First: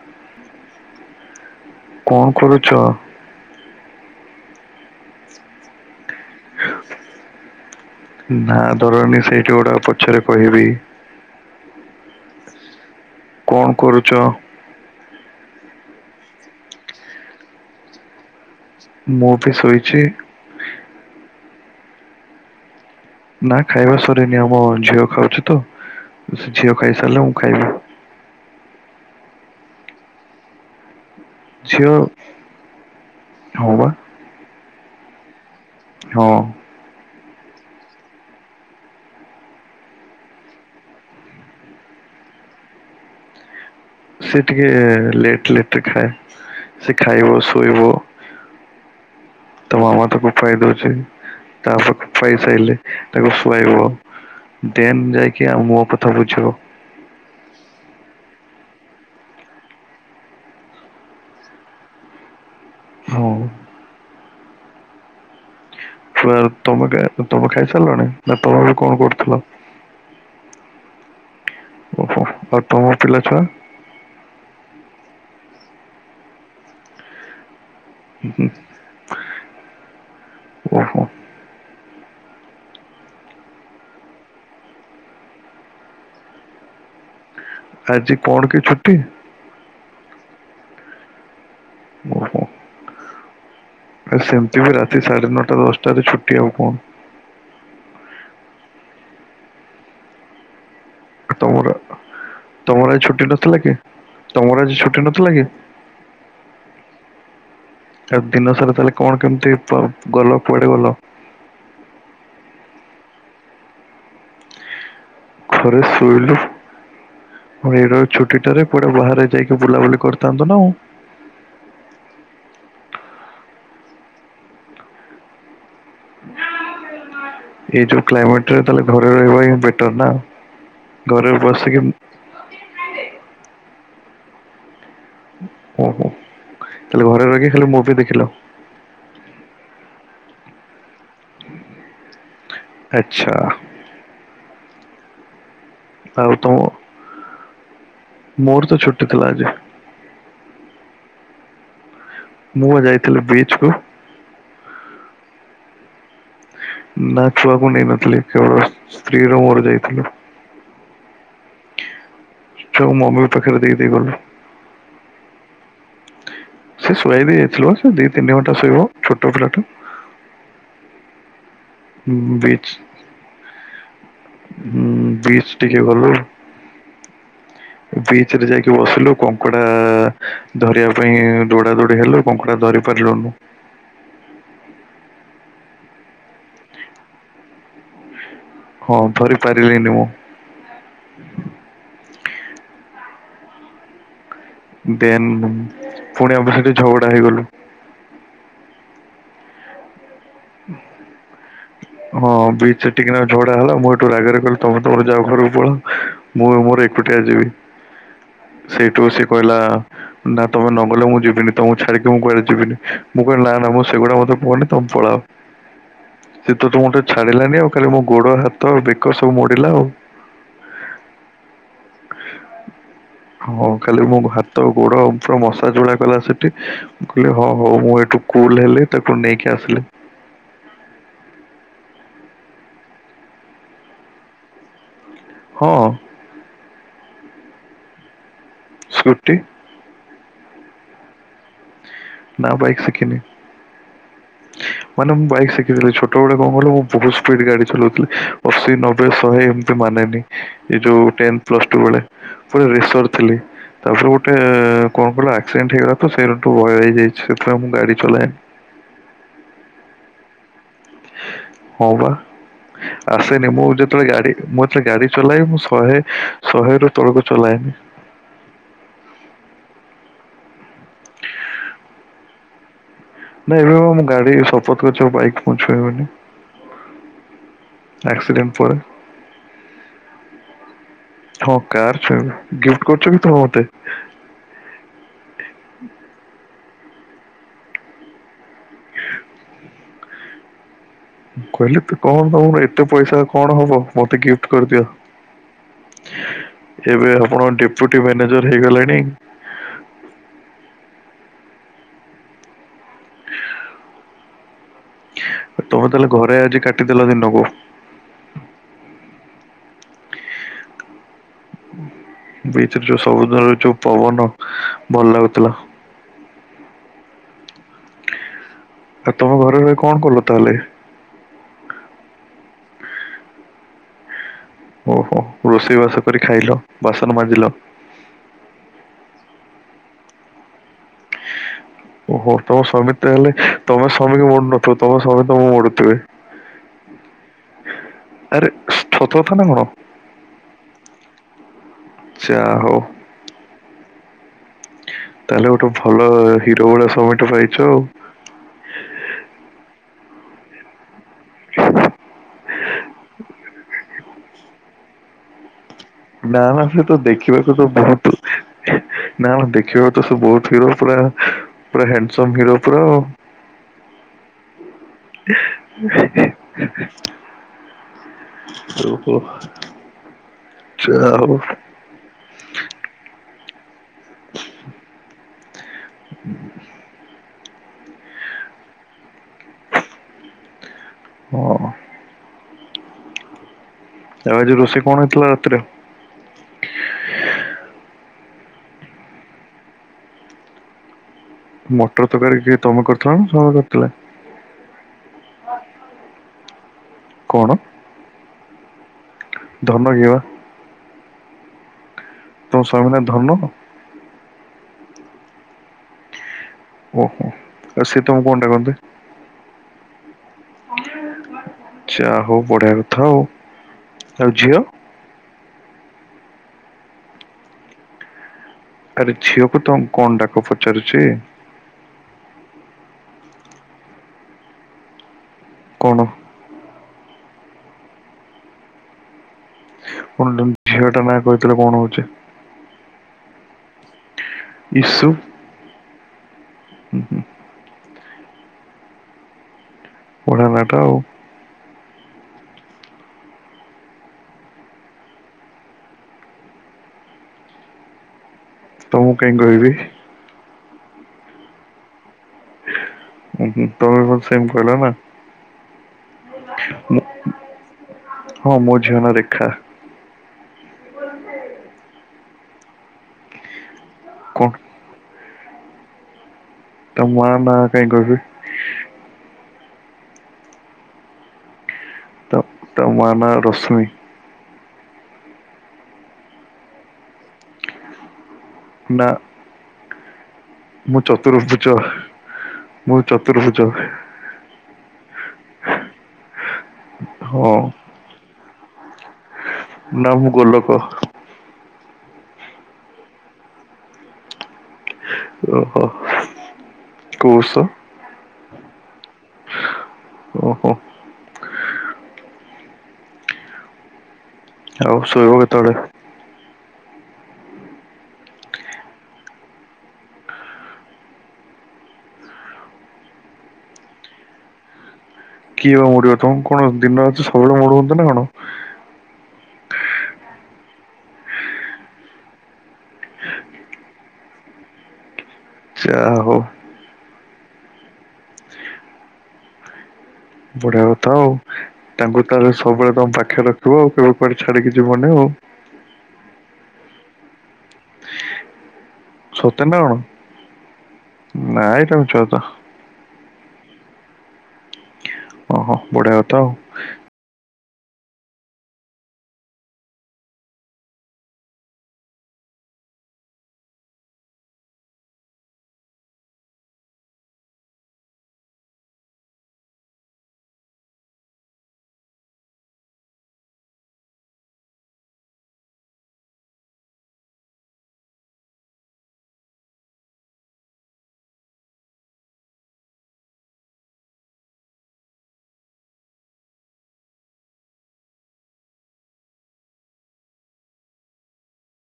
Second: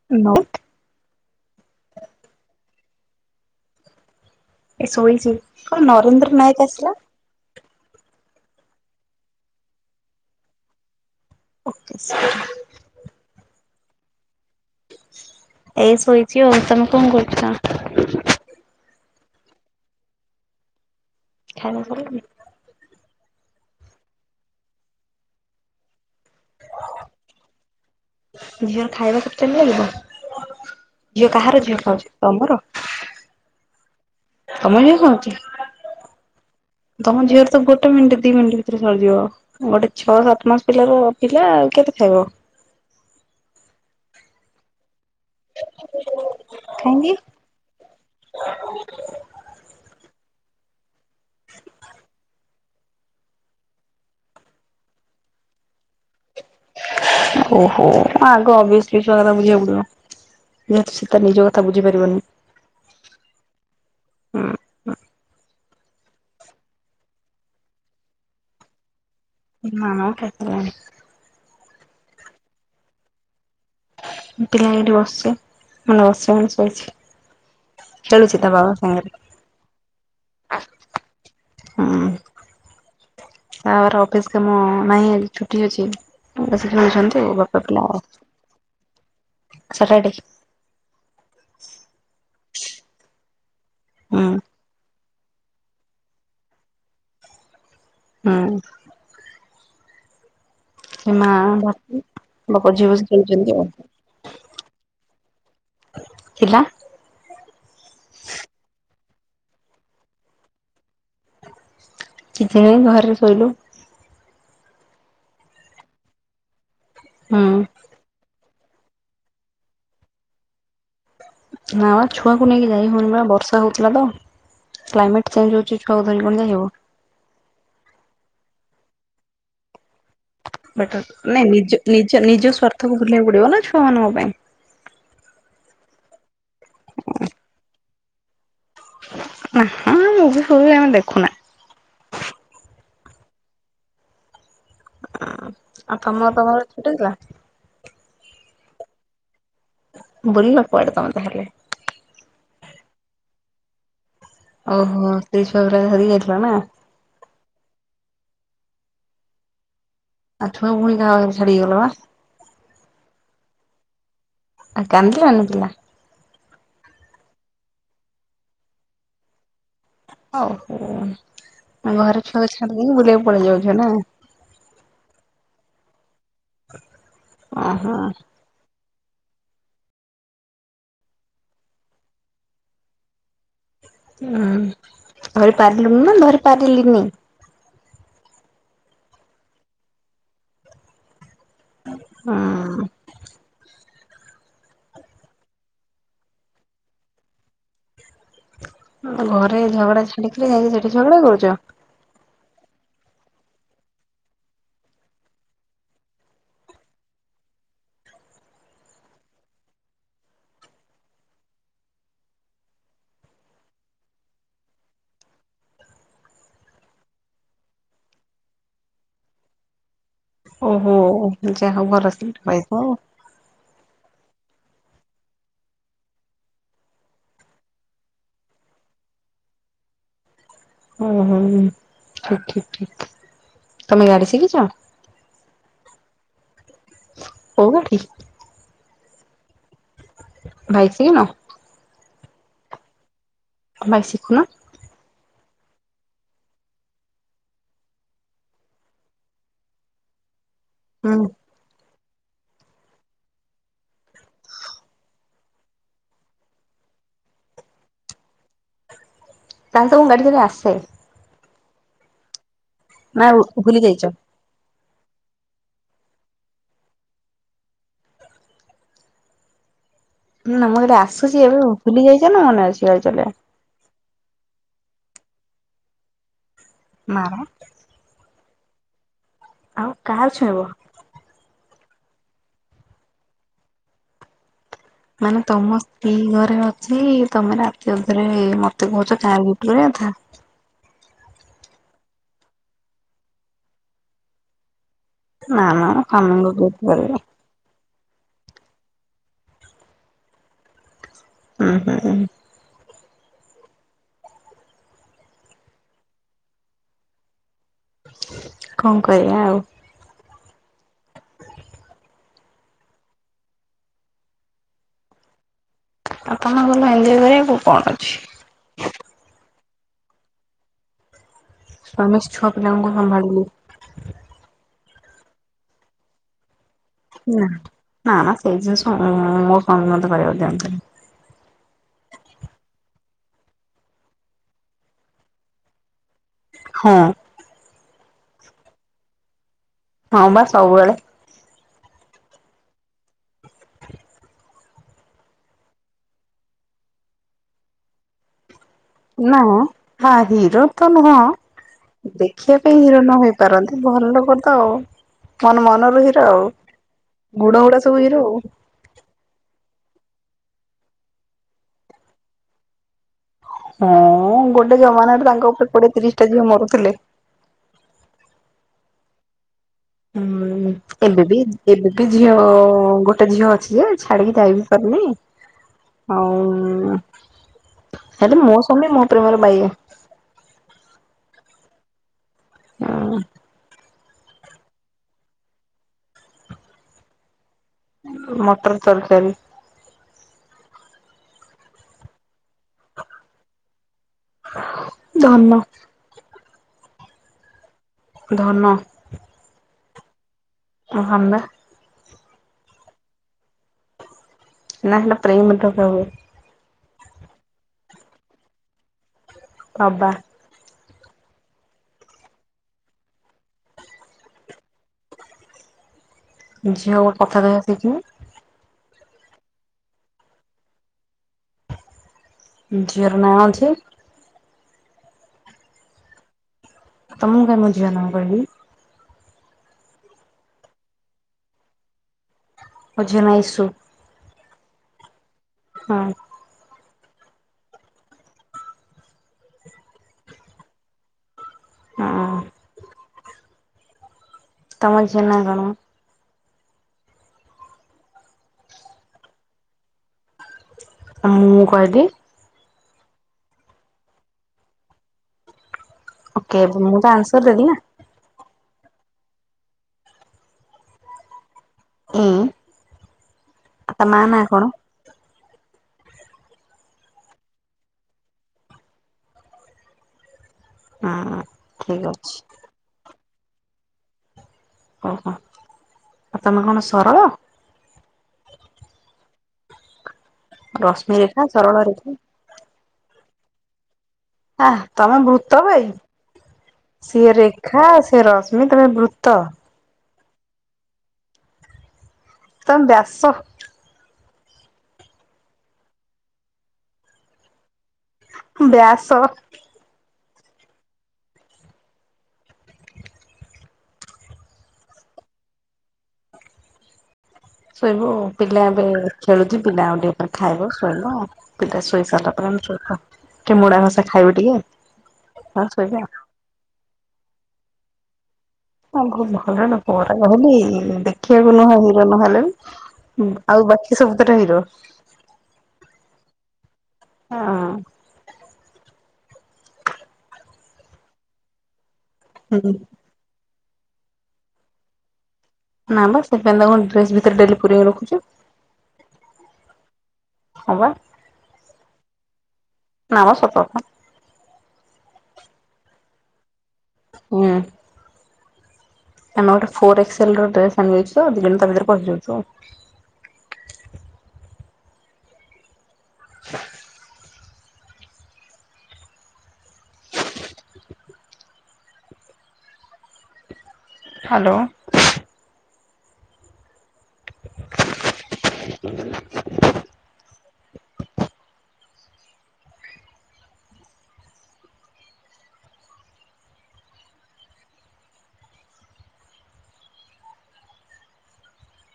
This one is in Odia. [unintelligible] କଣ କରୁଚ? ଏ ଶୋଇଚି କଣ ନରେନ୍ଦ୍ର ନାୟକ ଆସିଲା। ନା ଧରନି ସେଇଠି ଗୋଟେ ପଛରେ କହିବି। Okay sorry. କଣ କରୁଚ? ଏଇ ଶୋଇଚି ଆଉ। ତମେ କଣ କରୁଚ? ମୁଁ ବି ଶୋଇଚି। ଖାଇ। [inaudible] ନା ଖାଇବା ସରିନି ଆମ ଝିଅ ଖାଉଛି ତ ସେ ଝିଅ ଖାଇସାରିଲେ ମୁଁ ଖାଇବି। ଝିଅର ଖାଇବା ପଚାରିଲେ ନା ଝିଅ କାହାର ଝିଅ ଖାଉଛନ୍ତି ତମର। ହଁ ପା ତମ ଝିଅ ଖାଉଛି। ହଁ। ତମ ଝିଅରେ ତ ଗୋଟେ ମିନିଟ ଦି ମିଟ ଭିତରେ ସରିବ। ଗୋଟେ ଛଅ ସାତମାସ ପିଲାର ପିଲା ଆଉ କେତେ ଖାଇବ? ସେ ଟିକେ ଲେଟ୍ ଲେଟ୍ ରେ ଖାଏ ସେ କାହିଁକି? ଖାଇବ ଶୋଇବ। ତ ମାମା ତାକୁ ଖୁଆଇ ଦଉଛି ତା ପା ଖାଇସାଇଲେ। ତାକୁ ଶୁଆଇବ ଦେନ୍ ଯାଇକି ଆଉ ମୋ କଥା ବୁଝିବ। ଓହୋ ଆଗ ଓବିଓସ୍ଲି ଛୁଆ କଥା ବୁଝିବାକୁ ପଡିବ। ଯେହେତୁ ସେ ତା ନିଜ କଥା ବୁଝି ପାରିବନି। ହଁଉ। ହୁଁ ତମେ ତମେ ଖାଇସାରିଲଣି ନା ତମେ ବି କଣ କରୁଥିଲ? ନାମ କ୍ଷେତ୍ର। ଓହୋ ଆଉ ତମ ପିଲା ଛୁଆ? ପିଲା ଏଠି ବସଛି ମନେ ବସିଛି ମୁଁ ଶୋଇଛି। ଖେଳୁଛି ତା ବାବା ସାଙ୍ଗରେ ଓହୋ ଆ ହୁଁ। ତା ବାବା ର ଅଫିସ କାମ ନାହିଁ ଆଜି ଛୁଟି ଅଛି ବସିକି ଖେଳୁଛନ୍ତି ଆଉ ବାପା ଲା ଆଉ [inaudible] ଆଜି କଣ କି ଛୁଟି ହୁଁ ହୁଁ। ହୁଁ ସେମିତି ବି ରାତି ସାଢେ ନଅଟା ଦଶଟାରେ ଛୁଟି ହବ। ହୁଁ। ସେ ମା ତମର ବାପ ମୋ ତମର ପଛେ ଆଜି ବସିକି ଛୁଟି ଖେଳୁଛନ୍ତି ନଥିଲା ଆଉ। କି ତମର ଆଜି ଛୁଟି ନ ଥିଲା କି? ଥିଲା। ଆଉ ଦିନ ସାରା କଣ କେମିତି ଗଲ କୁଆଡେ ଗଲ? କିଛି ନାଇଁ ଘରେ ଶୋଇଲୁ। ଘରେ ଶୋଇଲୁ। ହଁ। ଏଇ ର ଛୁଟି ଟାରେ କୁଆଡେ ବାହାରେ ଯାଇକି ବୁଲାବୁଲି କରିଥାନ୍ତୁ ନା ଆଉ। ନା ବା ଛୁଆକୁ ନେଇକି ଯାଇ ହଉନି ବର୍ଷା ହଉଥିଲା ତ। କ୍ଲାଇମେଟ୍ ଚେଞ୍ଜ ହଉଛି ଛୁଆ ଧରିକି କଣ ଯାଇ ହେବ? ଏଇ ଯଉ କ୍ଲାଇମେଟ ରେ ତାଲେ ଘରେ ରହିବା ହିଁ ବେଟର୍ ନା। ଘରେ ବଟର ନାଇଁ ନିଜ ବସିକି ନିଜ ନିଜ ସ୍ୱାର୍ଥକୁ ଭୁଲିବାକୁ ପଡିବ ନା ଛୁଆ ମାନଙ୍କ ପାଇଁ। ଓ ହୋ ତାହେଲେ ଘରେ ରହିକି ଖାଲି ମୁଭି ଦେଖିଲ। ନା ମୁଭି ଫୁବି ଆମେ ଦେଖୁନା। ଆଚ୍ଛା। ଆଉ ତମର ତ ଘର ଛୋଟ ଥିଲା। ମୋର ତ ଛୁଟି ଥିଲା ଆଜି। ବୁଲିଲ କୁଆଡେ ତମେ ତାହେଲେ? ମୁଁ ଯାଇଥିଲି ବିଚ୍ କୁ। ଓହୋ ସ୍ତ୍ରୀ ଛୁଆ ଧରିକି ଯାଇଥିଲା ନା? ନା ଛୁଆକୁ ନେଇନଥିଲି କେବଳ ସ୍ତ୍ରୀ ର ମୋର ଯାଇଥିଲୁ। ଆଉ [unintelligible] ପୁଣି କାହା ଘରେ ଛାଡିକି ଗଲା ବା? ଛୁଆ ମମି ଙ୍କ ପାଖରେ ଦେଇ ଦେଇକି ଗଲୁ। ଆ କାନ୍ଦିଲାନି ପିଲା? ସେ ଶୋଆଇ ଦେଇ ଯାଇଥିଲୁ ବା ସେ ଦି ତିନି ଘଣ୍ଟା ଶୋଇବ ଛୋଟ ପିଲା ଟା। ହଉ [unintelligible] ଘରେ ଛୁଆକୁ ବିଚ୍ ଛାଡ଼ି ଦେଇକି ବୁଲିବାକୁ ପଳେଇ ଯାଉଛ ନା। ହୁଁ ବିଚ ଟିକେ ଗଲୁ ଓହୋ ହୁଁ ବିଚ ରେ ଯାଇକି ବସିଲୁ। କଙ୍କଡା ଧରିବା ପାଇଁ ଦୌଡା ଦୋଡି ହେଲୁ କଙ୍କଡା ଧରି ପାରିଲୁନୁ। ଉୁଁ ଧରି ପାରିଲୁନି ନା ଧରି ପାରିଲିନି। ହଁ ଧରି ପାରିଲିନି ମୁଁ। ହଁ। ଦେନ୍ ପୁଣି ଆମେ ସେଠି ଝଗଡ଼ା ହେଇଗଲୁ। ତମ ଘରେ ଝଗଡା ଛାଡିକିରି ଯାଇକି ସେଠି ଝଗଡା କରୁଛ? ହଁ ବିଚ ରେ ଟିକେ ନା ଝଗଡା ହେଲା ମୁଁ ଏଠୁ ରାଗରେ କହିଲି ତମେ ତମର ଯା ଘରକୁ ପଳା। ମୁଁ ମୋର ଏକୁଟିଆ ଯିବି। ସେଇଠୁ ସେ କହିଲା ନା ତମେ ନ ଗଲେ ମୁଁ ଯିବିନି ତମକୁ ଛାଡିକି ମୁଁ କୁଆଡେ ଯିବିନି। ମୁଁ କହିଲି ନା ନା ମୁଁ ସେଗୁଡା ମତେ କୁହନି ତମେ ପଳାଅ। ସେଠୁ ତ ମୁଁ ଟେ ଛାଡିଲାନି ଆଉ ଖାଲି ମୋ ଗୋଡ ହାତ ବେକ ସବୁ ମୋଡିଲା ଆଉ। ଓହୋ ହ ଯାହା ଭାରସି ପାଇବ। ହଁ ଖାଲି ମୁଁ ହାତ ଗୋଡ ପୁରା ମଶାଯ ଗୁଡା କଲା ସେଠି। କହିଲେ ହଁ ହଉ ମୁଁ ଏଠୁ କୁଲ ହେଲି ତାକୁ ନେଇକି ଆସିଲି। ଓହୋ ଠିକ ଠିକ ଠିକ ତମେ ଗାଡି ଶିଖିଛ? ହଁ। କୋଉଠି? ସ୍କୁଟି। ବାଇକ ଶିଖିନ? ବାବୁ ଏକାକୀନୀ ବାଇକ୍ ଶିଖୁନ। ମାନେ ମୁଁ ବାଇକ୍ ଶିଖିଥିଲି। ଛୋଟ ବେଳେ କଣ କହିଲୁ ମୁଁ ବହୁତ ସ୍ପିଡ ଗାଡି ଚଲାଉଥିଲି ଅଶୀ, ନବେ, ଶହେ ଏମ୍ ମାନେନି ଏଇ ଯୋଉ ହୁଁ ଟେନ ପ୍ଲସ ଟୁ ବେଳେ। ପୁଣି ରେସର ଥିଲି ତାପରେ ଗୋଟେ କଣ କହିଲ ଆକ୍ସିଡେଣ୍ଟ ହେଇଗଲା ତ ସେ [unintelligible] [unintelligible] ମୁଁ ଗାଡି ଚଲାଏ ନି। ତା ହେଲେ ତ ମୁଁ ମେଡିକାଲରୁ ଆସେ। ହଁ ବା ନା ଆସେନି ମୁଁ ଭୁଲି ଯାଇଛ? ଯେତେବେଳେ ଗାଡି ମୁଁ ଏତେ ଗାଡି ଚଲାଏ ମୁଁ ଶହେ ଶହେ ରୁ ତଳକୁ ଚଲାଏନି। ହୁଁ ନା ମୁଁ ଏଠି ଆସୁଛି ଏବେ ଭୁଲି ଯାଇଛ ନା ମନେ ଅଛି ଗାଡି ଚଲେଇବା। ନାଇଁଏବେ ମୁଁ ଗାଡି ଶପଥ କରିଛି ବାଇକ ମୁଁ ଛୁଇବିନି। ନାମ। ଆକସିଡେଣ୍ଟ ପରେ। ଆଉ କାହାର ଛୁଇଁବ? ହଁ କାହାରଛୁଇଁବ ଗିଫ୍ଟ କରୁଛନ୍ତି ତ ମତେ। ମାନେ ତମ ସ୍ତ୍ରୀ ଘରେ ଅଛି ତମେ ରାତି ଅଧରେ ମତେ କହୁଛ କାର ଗିଫ୍ଟ କରିଆ କଥା। କହିଲେ ତ କଣ ହବ ଏତେ ପଇସା କଣ ହବ ମତେ ଗିଫ୍ଟ କରିଦିଅ। ନା ନା ମୁଁ ସ୍ୱାମୀଙ୍କୁ ଗିଫ୍ଟ ଏବେ କରିବି। ଆପଣ ଡେପୁଟି ମ୍ୟାନେଜର ହେଇଗଲେଣି। ହୁଁ ହୁଁ ହୁଁ। ତମେ ତାହେଲେ ଘରେ ଆଜି କାଟିଦେଲ ଦିନକୁ। କଣ କରିବା ଆଉ। ବୀଚି ଯୋଉ ସବୁଦିନରେ ଯୋଉ ପବନ ଭଲ ଲାଗୁଥିଲା। ଆପଣଙ୍କଲ ଭଲ ହିନ୍ଦୀ କରିବାକୁ କଣ ଅଛି। ଆଉ ତମ ଘରେ ରହି କଣ କଲ ତାହେଲେ। ଆମେ ଛଅ ପିଲାଙ୍କୁୁ ସମ୍ଭାଲିଲୁ। ଓହୋ ରୋଷେଇବାସ କରି ଖାଇଲ। ବାସନ ନା ମାଜିଲ ନା ନା ସେଇ ଜିନିଷ ମୋର ସ୍ବାମୀ ମତେ କରିବାକୁ ଦିଅନ୍ତିନି। ଓହୋ ତମ ସ୍ୱାମୀ ତ ହେଲେ ତମ ସ୍ୱାମୀକୁ ମରୁୁନଥିବ ତମ ସ୍ୱାମୀ ତମଁ ମଡୁଥିବେ। ହଁ ଆରେ ସତ କଥା ନା କଣ। ହଁ ବା ସବୁବେଳେ। ଚ୍ଛା ହଉ। ତାହେଲେ ଗୋଟେ ଭଲ ହିରୋ ଭଳିଆ ସମେଟ ପାଇଛ ଆଉ। ନା ହଁ ହିରୋ ତ ନୁହଁ। ହ ଦେଖିବା ପାଇଁ ହିରୋ ନ ହେଇପାରନ୍ତି ଭଲ ଲୋକ ତ ଆଉ। ମନ ମନ ରୁ ହିର ନା ଆଉ ନା ସେ ତ ଦେଖିବାକୁ ତ ଗୁଡ ହୁଡା ସବୁ ବହୁତ ହିର ଆଉ। ନା ମ ଦେଖିବାକୁ ତ ସ ବହୁତ ହିରୋ ପୁରା ପୁରା ହ୍ୟାଣ୍ଡସମ ହିରୋ ପୁରା। ହଁ ଗୋଟେ ଜମାନାରେ ତାଙ୍କ ଉପରେ କୋଡିଏ ତିରିଶ ଟା ଝିଅ ମରୁଥିଲେ। ଓଁ ହୋ ହୁଁ ଏବେ ବି ଏବେ ବି ଝିଅ ଗୋଟେ ଝିଅ ଅଛି ଯେ ଛାଡିକି ଯାଇବି ପାରୁନି। ହଉ ହେଲେ ମୋ ସ୍ୱାମୀ ମୋ ପ୍ରେମର ବାୟା। ଓହୋ। ହଁ। ଆଉ ଆଜି ରୋଷେଇ କଣ ହେଇଥିଲା ରାତିରେ। ମଟର ତରକାରୀ। ମଟର ତରକାରୀ କିଏ ତମେ କରିଥିଲ ନା ସ୍ୱାମୀକ ଧନ। କଣ? ଧନ। ଧନ କିଏ ବା? ମୋ ସ୍ୱାମୀ ପା। ତମ ସ୍ୱାମୀ ନା ଧନ। ନାହିଁ ଲୋ ପ୍ରେମ୍ ରେ ଡକା ହୁଏ। ଓହୋ ଆଉ ସେ ତମକୁ କଣ ଡାକନ୍ତି? ତବା। ଆଛା ହଉ ବଢିଆ କଥା ଆଉ ଆଉ ଝିଅ। ଝିଅ ମୋ କଥା କହିଆ ଶିଖିନି। ଆରେ ଝିଅକୁ ତମେ କଣ ଡାକ ପଚାରୁଛି? ଝିଅର ନାଁ ଅଛି। କଣ? ତମକୁ କାଇଁ ମୋ ଝିଅ ନା କହିବି। [unintelligible] ଝିଅଟା ନା କହିଦେଲେ କଣ ହଉଛି। ମୋ ଝିଅ ନା ଇଶୁ। ଇଶୁ। ହଁ। ହୁଁ ହୁଁ। ବଢିଆ ନାତ ଆଉ। ହଁ। ତମ ଝିଅ ନାଁ କଣ? ତମକୁ କାଇଁ କହିବି। ହଁ ମୁଁ କହିଲି। ଉଁ ହୁଁ ତମେ କଣ ସେମ୍ କହିଲ ନା? ଓକେ ମୁଁ ତ ଆନ୍ସର ଦେଲି ନା [unintelligible] ହଁ ମୋ ଝିଅ ନା ରେଖା। [unintelligible] ଏଁ ତା ମା ନା କଣ? ତା ମା ନା କାଇଁ କହିବି। ହଁ ଠିକ୍ [unintelligible] ତ ତୋ ମା ନାଁ ରଶ୍ମି। ଓହୋ ଆଉ ତମେ କଣ ସରଳ? ନା ମୁ ରଶ୍ମି ରେଖା ଚତୃର୍ଭୁଜ। ସରଳ ରେଖା ମୁ ଚତୃର୍ଭୁଜ। ହାଁ ତମେ ଭୂତ ବେ ସିଏ ହଁ ରେଖା ସିଏ ରଶ୍ମି ତମେ ଭୂ ତ। ନା ମୁ ଗୋଲକ। ତମେ ବ୍ୟାସ ଓହୋ କୋଉ ସ? ବ୍ୟାସ। ଓହୋ। ଆଉ ଶୋଇବ କେତେବେଳେ? ଶୋଇବୁ ପିଲା ଏବେ ଖେଳୁଚି ପିଲା ଆଉ ଟିକେ ପରେ ଖାଇବ ଶୋଇବ ପିଲା ଶୋଇ ସାରିଲା ପରେ ଆମେ ଶୋଇବୁ ଆଉ ଟିକେ ମୋଡ଼ା ଘସା ଖାଇବୁ ଟିକେ। ତାପରେ କିଏ ବା ଶୋଇବା ଆଉ। ମୋଡିବ ତମକୁ କଣ ଦିନ ରାତି ସବୁବେଳେ ମୋଡୁଚନ୍ତି ନା କଣ। ଆଉ ଭଲ ନା ପୁଅଟା କହିଲି ଦେଖିବାକୁ ନୁହଁ ହିରୋ ନହେଲେ ବି ହୁଁ ଆଉ ବାକି ସବୁ ଟା ତା ହିରୋ। ଆଚ୍ଛା ହୋଉ। ହଁ। ବଢିଆ କଥା ଆଉ ତାଙ୍କୁ ତାହେଲେ ହୁଁ। ସବୁବେଳେ ତମ ପାଖରେ ରଖିବ ଆଉ କେବେ କୁଆଡେ ଛାଡିକି ଯିବନି ଆଉ। ନାଁ ବା ସେଥିପାଇଁ ତାକୁ ଡ୍ରେସ ଭିତରେ ଡେଲି ପୁରେଇ କି ରଖୁଚି। ସତରେ ନାଁ କଣ ହଁ ବା ନାଇଁ ତମେ ମିଛ [unintelligible] ନାଁ ମ ସତ କଥା। ଓହୋ ବଢିଆ କଥା ଆଉ। ନାଁ। ଆମେ ଗୋଟେ ଫୋରଏକ୍ସଲ୍ ର ଡ୍ରେସ୍ ଆଣିଚୁ ଦି ଜଣ ତା ଭିତରେ ପସିଯାଉଚୁ। [unintelligible] ହାଲୋ। [unintelligible]